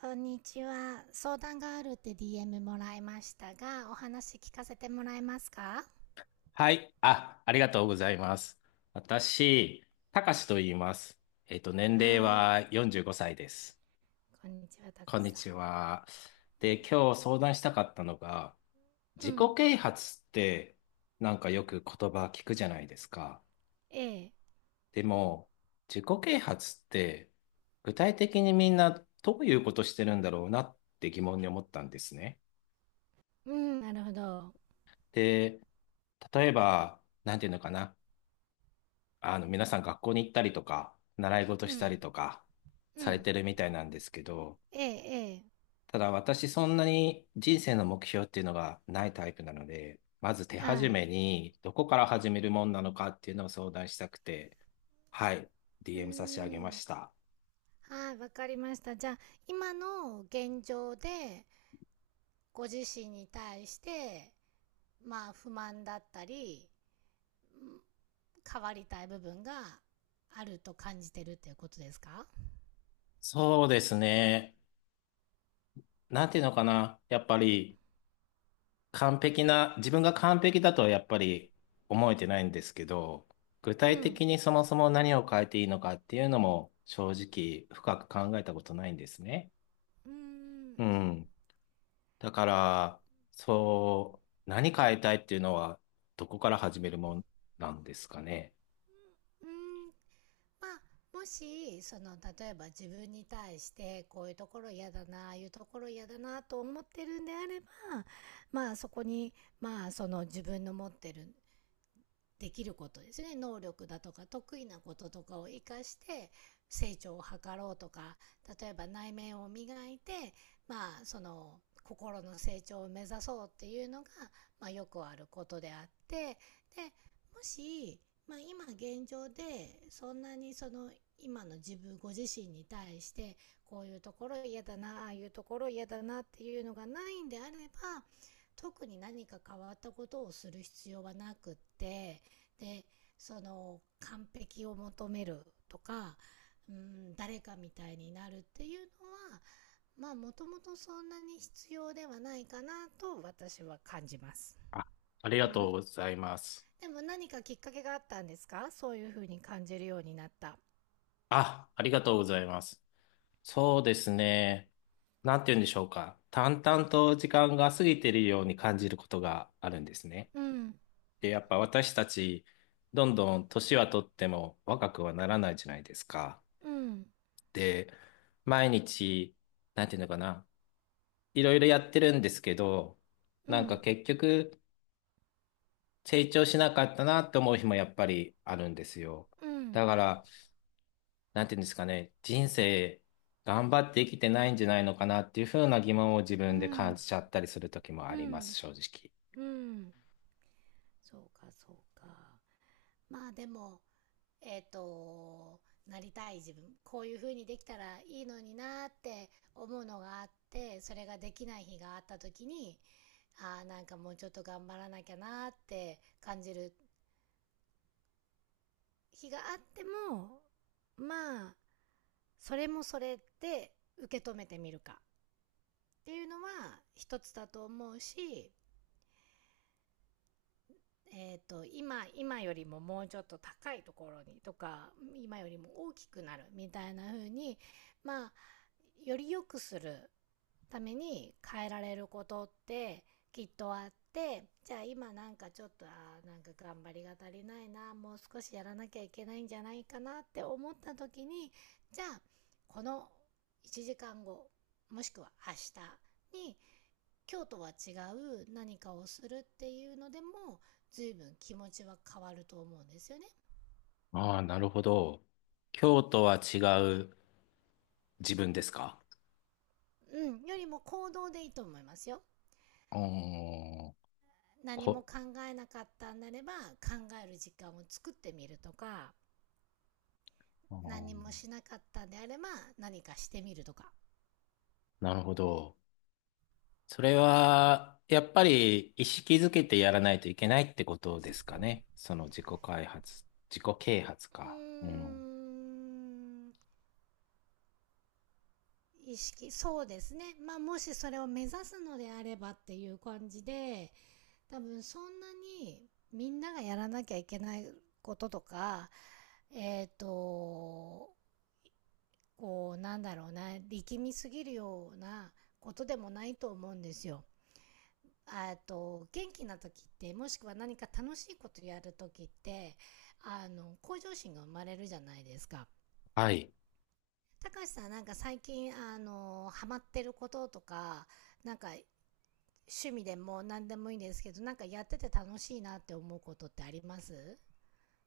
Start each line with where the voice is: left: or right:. right: こんにちは。相談があるって DM もらいましたが、お話聞かせてもらえますか？
left: はい。あ、ありがとうございます。私、たかしと言います。年齢
right: はーい。
left: は45歳です。
right: こんにちは、た
left: こ
right: か
left: ん
right: し
left: に
right: さ
left: ちは。
right: ん。う
left: で、
right: ん。
left: 今日相談したかったのが、
right: う
left: 自己
right: ん。
left: 啓発ってなんかよく言葉聞くじゃないですか。
right: ええ。
left: でも、自己啓発って具体的にみんなどういうことしてるんだろうなって疑問に思ったんですね。
right: うん、なるほど。
left: で、例えば、なんていうのかな。皆さん学校に行ったりとか、習い事
right: う
left: した
right: ん。
left: りとか、
right: う
left: され
right: ん。
left: てるみたいなんですけど、
right: ええ、
left: ただ私そんなに人生の目標っていうのがないタイプなので、まず手
right: ええ。は
left: 始
right: い。
left: めにどこから始めるもんなのかっていうのを相談したくて、はい、
right: う
left: DM 差し上げ
right: ー
left: ま
right: ん。
left: した。
right: はい、わかりました。じゃあ、今の現状で、ご自身に対して、まあ、不満だったり、うん、変わりたい部分があると感じてるっていうことですか？
left: そうですね。なんていうのかな。やっぱり完璧な、自分が完璧だとはやっぱり思えてないんですけど、具
right: う
left: 体
right: ん。
left: 的にそもそも何を変えていいのかっていうのも正直深く考えたことないんですね。
right: うーん。
left: うん。だから、そう、何変えたいっていうのはどこから始めるもんなんですかね。
right: うーん、まあ、もし、その、例えば自分に対して、こういうところ嫌だな、ああいうところ嫌だな、と思ってるんであれば、まあ、そこに、まあ、その自分の持ってるできることですね、能力だとか得意なこととかを生かして成長を図ろうとか、例えば内面を磨いて、まあその心の成長を目指そうっていうのが、まあ、よくあることであって、でもし、まあ、今現状でそんなにその今の自分ご自身に対してこういうところ嫌だな、ああいうところ嫌だなっていうのがないんであれば、特に何か変わったことをする必要はなくって、でその完璧を求めるとか、うん、誰かみたいになるっていうのは、まあもともとそんなに必要ではないかなと私は感じます。
left: あ、あり
right: で
left: が
right: も、
left: とうございます。
right: でも何かきっかけがあったんですか、そういうふうに感じるようになった。
left: あ、ありがとうございます。そうですね。なんて言うんでしょうか。淡々と時間が過ぎているように感じることがあるんですね。
right: うん、
left: で、やっぱ私たち、どんどん年はとっても若くはならないじゃないですか。
right: うん、
left: で、毎日、なんていうのかな、いろいろやってるんですけど、
right: う
left: なんか
right: ん、
left: 結局、成長しなかったなって思う日もやっぱりあるんですよ。
right: うん、
left: だから、なんていうんですかね、人生、頑張って生きてないんじゃないのかなっていうふうな疑問を自
right: う
left: 分で感
right: ん、
left: じちゃったりする時もあ
right: う
left: りま
right: ん、
left: す、正直。
right: うん。そうか、そうか。まあでも、えっ、と、なりたい自分、こういう風にできたらいいのになって思うのがあって、それができない日があった時に、ああ、なんかもうちょっと頑張らなきゃなって感じる日があっても、まあ、それもそれで受け止めてみるかっていうのは一つだと思うし、今、今よりももうちょっと高いところにとか、今よりも大きくなるみたいな風に、まあ、より良くするために変えられることってきっとあって、じゃあ今なんかちょっとあ、なんか頑張りが足りないな、もう少しやらなきゃいけないんじゃないかなって思った時に、じゃあこの1時間後、もしくは明日に今日とは違う何かをするっていうのでも随分気持ちは変わると思うんですよね。
left: ああ、なるほど。今日とは違う自分ですか？
right: うん、よりも行動でいいと思いますよ。
left: あー
right: 何も
left: こ、
right: 考えなかったんだれば考える時間を作ってみるとか、
left: あー、
right: 何もしなかったんであれば何かしてみるとか。
left: なるほど。それは、やっぱり意識づけてやらないといけないってことですかね。その自己開発、自己啓発
right: う
left: か。うん。
right: ーん、意識、そうですね。まあもしそれを目指すのであればっていう感じで、多分そんなにみんながやらなきゃいけないこととか、えっ、と、こうなんだろうな、力みすぎるようなことでもないと思うんですよ。あと元気な時って、もしくは何か楽しいことやる時って、あの向上心が生まれるじゃないですか。
left: はい。
right: たかしさん、なんか最近あのハマってることとか、なんか趣味でも何でもいいんですけど、なんかやってて楽しいなって思うことってあります？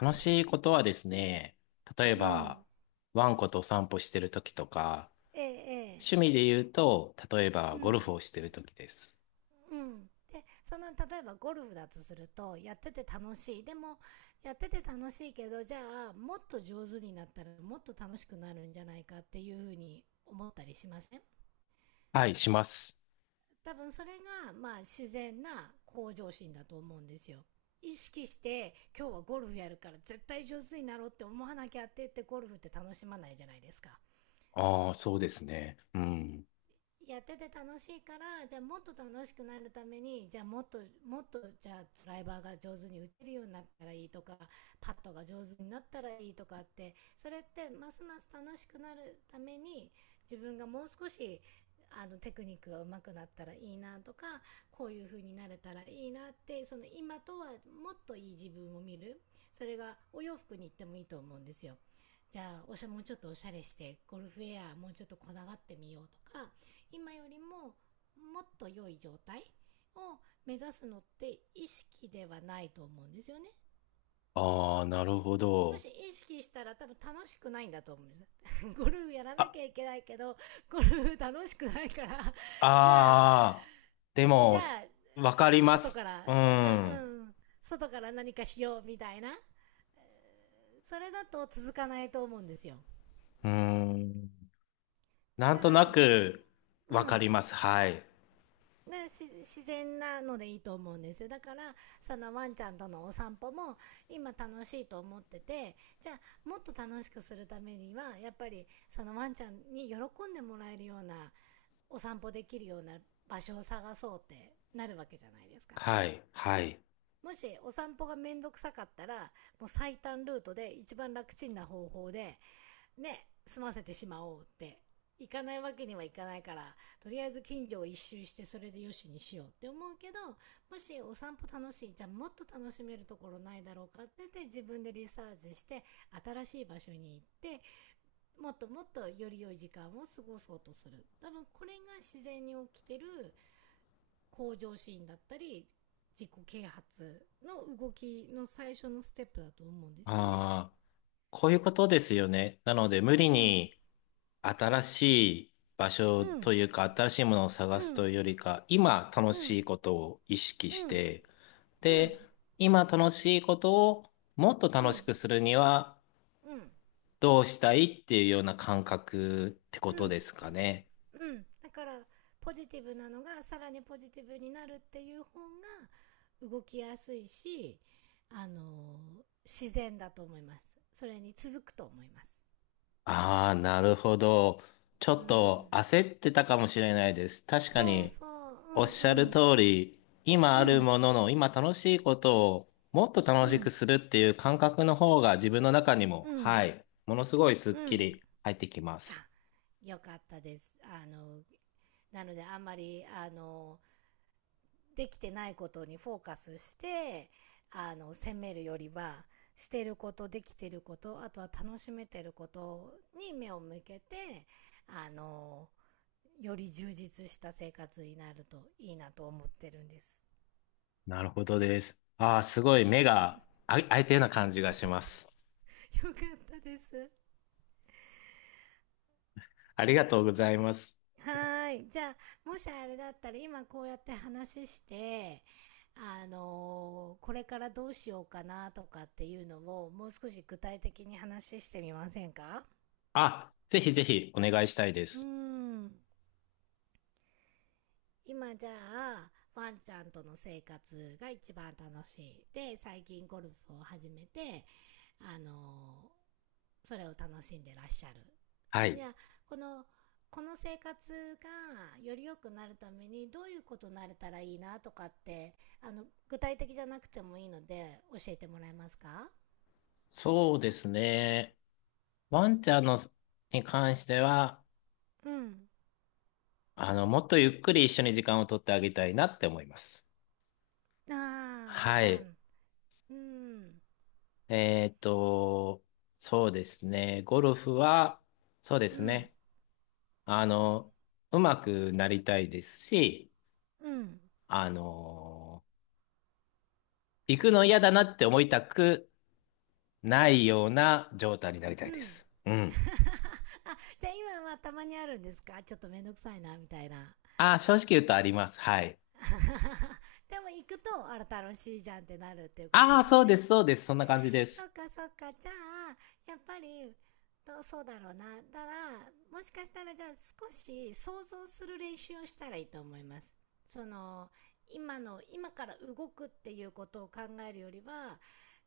left: 楽しいことはですね、例え
right: う
left: ば、
right: ん。
left: ワンコとお散歩してる時とか、
right: えええ
left: 趣
right: え。
left: 味で言うと、例え
right: う
left: ばゴル
right: ん。
left: フをしてる時です。
right: うん、でその例えばゴルフだとすると、やってて楽しい、でもやってて楽しいけど、じゃあもっと上手になったらもっと楽しくなるんじゃないかっていうふうに思ったりしません？
left: はい、します。
right: 多分それがまあ自然な向上心だと思うんですよ。意識して今日はゴルフやるから絶対上手になろうって思わなきゃって言ってゴルフって楽しまないじゃないですか。
left: ああ、そうですね。うん。
right: やってて楽しいから、じゃあもっと楽しくなるために、じゃあもっと、じゃあドライバーが上手に打てるようになったらいいとか、パットが上手になったらいいとかって、それってますます楽しくなるために自分がもう少しあのテクニックが上手くなったらいいなとか、こういう風になれたらいいなって、その今とはもっといい自分を見る、それがお洋服に行ってもいいと思うんですよ。じゃあおしゃ、もうちょっとおしゃれしてゴルフウェアもうちょっとこだわってみようとか、今よりももっと良い状態を目指すのって意識ではないと思うんですよね。
left: ああ、なるほ
right: も
left: ど。
right: し意識したら多分楽しくないんだと思うんです ゴルフやらな
left: あ
right: きゃいけないけど、ゴルフ楽しくないから じゃあ、
left: ああ、で
right: じ
left: も、
right: ゃあ、
left: わかりま
right: 外か
left: す。
right: ら、
left: う
right: あ
left: ん。
right: うん、外から何かしようみたいな、それだと続かないと思うんですよ。
left: うん。なん
right: だか
left: とな
right: ら、
left: く、わ
right: う
left: か
right: ん、
left: ります。はい。
right: ね、自然なのでいいと思うんですよ。だから、そのワンちゃんとのお散歩も今楽しいと思ってて、じゃあもっと楽しくするためにはやっぱりそのワンちゃんに喜んでもらえるようなお散歩できるような場所を探そうってなるわけじゃないですか。
left: はい。はい。
right: もしお散歩がめんどくさかったら、もう最短ルートで一番楽ちんな方法で、ね、済ませてしまおうって、行かないわけにはいかないから、とりあえず近所を一周してそれでよしにしようって思うけど、もしお散歩楽しい、じゃあもっと楽しめるところないだろうかって言って自分でリサーチして、新しい場所に行って、もっともっとより良い時間を過ごそうとする。多分これが自然に起きてる向上心だったり、自己啓発の動きの最初のステップだと思うんですよね。
left: ああ、こういうことですよね。なので、無理
right: うん、
left: に新しい場所
right: う
left: と
right: ん、
left: いうか、新しいものを探
right: う
left: す
right: ん、
left: というよりか、今楽
right: う
left: し
right: ん、
left: いことを意識
right: う
left: し
right: ん。
left: て、
right: う
left: で、
right: ん、
left: 今楽しいことをもっと
right: う
left: 楽し
right: ん、
left: くするには、
right: うん、
left: どうしたいっていうような感覚ってこ
right: う
left: とで
right: ん、
left: すかね。
right: うん、だからポジティブなのがさらにポジティブになるっていう方が動きやすいし、あの自然だと思います、それに続くと思います。
left: ああ、なるほど。ちょ
right: う
left: っと
right: ん、
left: 焦ってたかもしれないです。確か
right: そう
left: に、
right: そ
left: おっ
right: う、
left: しゃ
right: う
left: る
right: ん、
left: 通り、今あ
right: う
left: る
right: ん、
left: ものの、今楽しいことをもっと
right: う
left: 楽
right: ん、う
left: しく
right: ん、
left: するっていう感覚の方が自分の中にも、
right: うん、
left: はい、ものすごいスッ
right: う
left: キ
right: ん、
left: リ入ってきま
right: あ、
left: す。
right: よかったです。あの、なのであんまり、あのできてないことにフォーカスして、あの責めるよりはしてること、できてること、あとは楽しめてることに目を向けて、あのより充実した生活になるといいなと思ってるんです。
left: なるほどです。ああ、すごい目が開いたような感じがします。
right: よかったです。
left: ありがとうございます。
right: はい。じゃあ、もしあれだったら今こうやって話して、あのこれからどうしようかなとかっていうのをもう少し具体的に話してみませんか？
left: あ、ぜひぜひお願いしたいで
right: うー
left: す。
right: ん。今じゃあワンちゃんとの生活が一番楽しいで、最近ゴルフを始めて、あのーそれを楽しんでらっしゃる、
left: は
right: じ
left: い。
right: ゃあこの、この生活がより良くなるためにどういうことになれたらいいなとかって、あの具体的じゃなくてもいいので教えてもらえますか？
left: そうですね。ワンちゃんのに関しては、
right: うん、
left: もっとゆっくり一緒に時間を取ってあげたいなって思います。
right: あー、時
left: はい。
right: 間、うん、
left: えっと、そうですね。ゴルフは、そうで
right: う
left: す
right: ん、
left: ね。あの、うまくなりたいですし、
right: うん、
left: あの、行くの嫌だなって思いたくないような状態になりた
right: う
left: いで
right: ん、
left: す。うん。
right: あ、じゃあ今はたまにあるんですか、ちょっとめんどくさいなみたいな？
left: ああ、正直言うとあります。はい。
right: でも行くと、あら楽しいじゃんってなるっていうこと
left: あ
right: で
left: あ、
right: すよ
left: そう
right: ね。
left: です、そうです。そんな感じで
right: そっ
left: す。
right: かそっか。じゃあ、やっぱり、どうそうだろうな。だから、もしかしたらじゃあ少し想像する練習をしたらいいと思います。その、今の、今から動くっていうことを考えるよりは、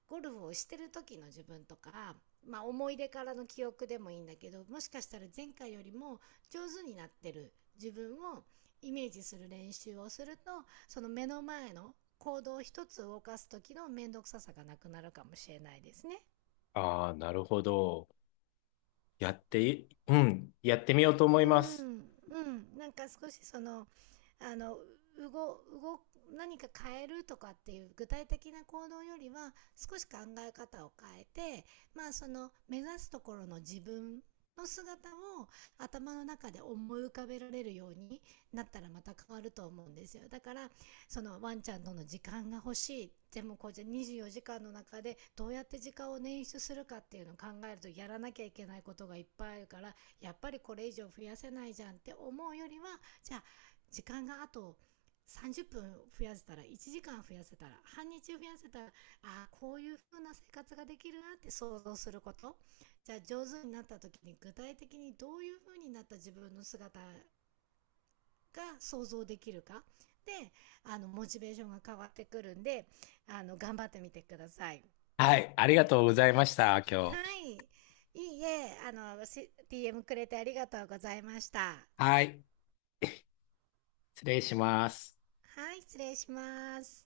right: ゴルフをしてる時の自分とか、まあ、思い出からの記憶でもいいんだけど、もしかしたら前回よりも上手になってる自分をイメージする練習をすると、その目の前の行動一つ動かす時の面倒くささがなくなるかもしれないですね。
left: ああ、なるほど。やってい、うん。やってみようと
right: う
left: 思いま
right: ん、
left: す。
right: うん、なんか少しその、あの、うご、うご、何か変えるとかっていう具体的な行動よりは、少し考え方を変えて、まあその目指すところの自分の姿を頭の中で思い浮かべられるようになったらまた変わると思うんですよ。だから、そのワンちゃんとの時間が欲しい。でもこうじゃ24時間の中でどうやって時間を捻出するかっていうのを考えると、やらなきゃいけないことがいっぱいあるからやっぱりこれ以上増やせないじゃんって思うよりは、じゃあ時間があと30分増やせたら、1時間増やせたら、半日増やせたら、ああこういう風な生活ができるなって想像すること、じゃあ上手になった時に具体的にどういう風になった自分の姿が想像できるかで、あのモチベーションが変わってくるんで、あの頑張ってみてください。
left: はい。ありがとうございました、今
right: は
left: 日。
right: い、いいえ、あのし DM くれてありがとうございました。
left: はい。失礼します。
right: はい、失礼します。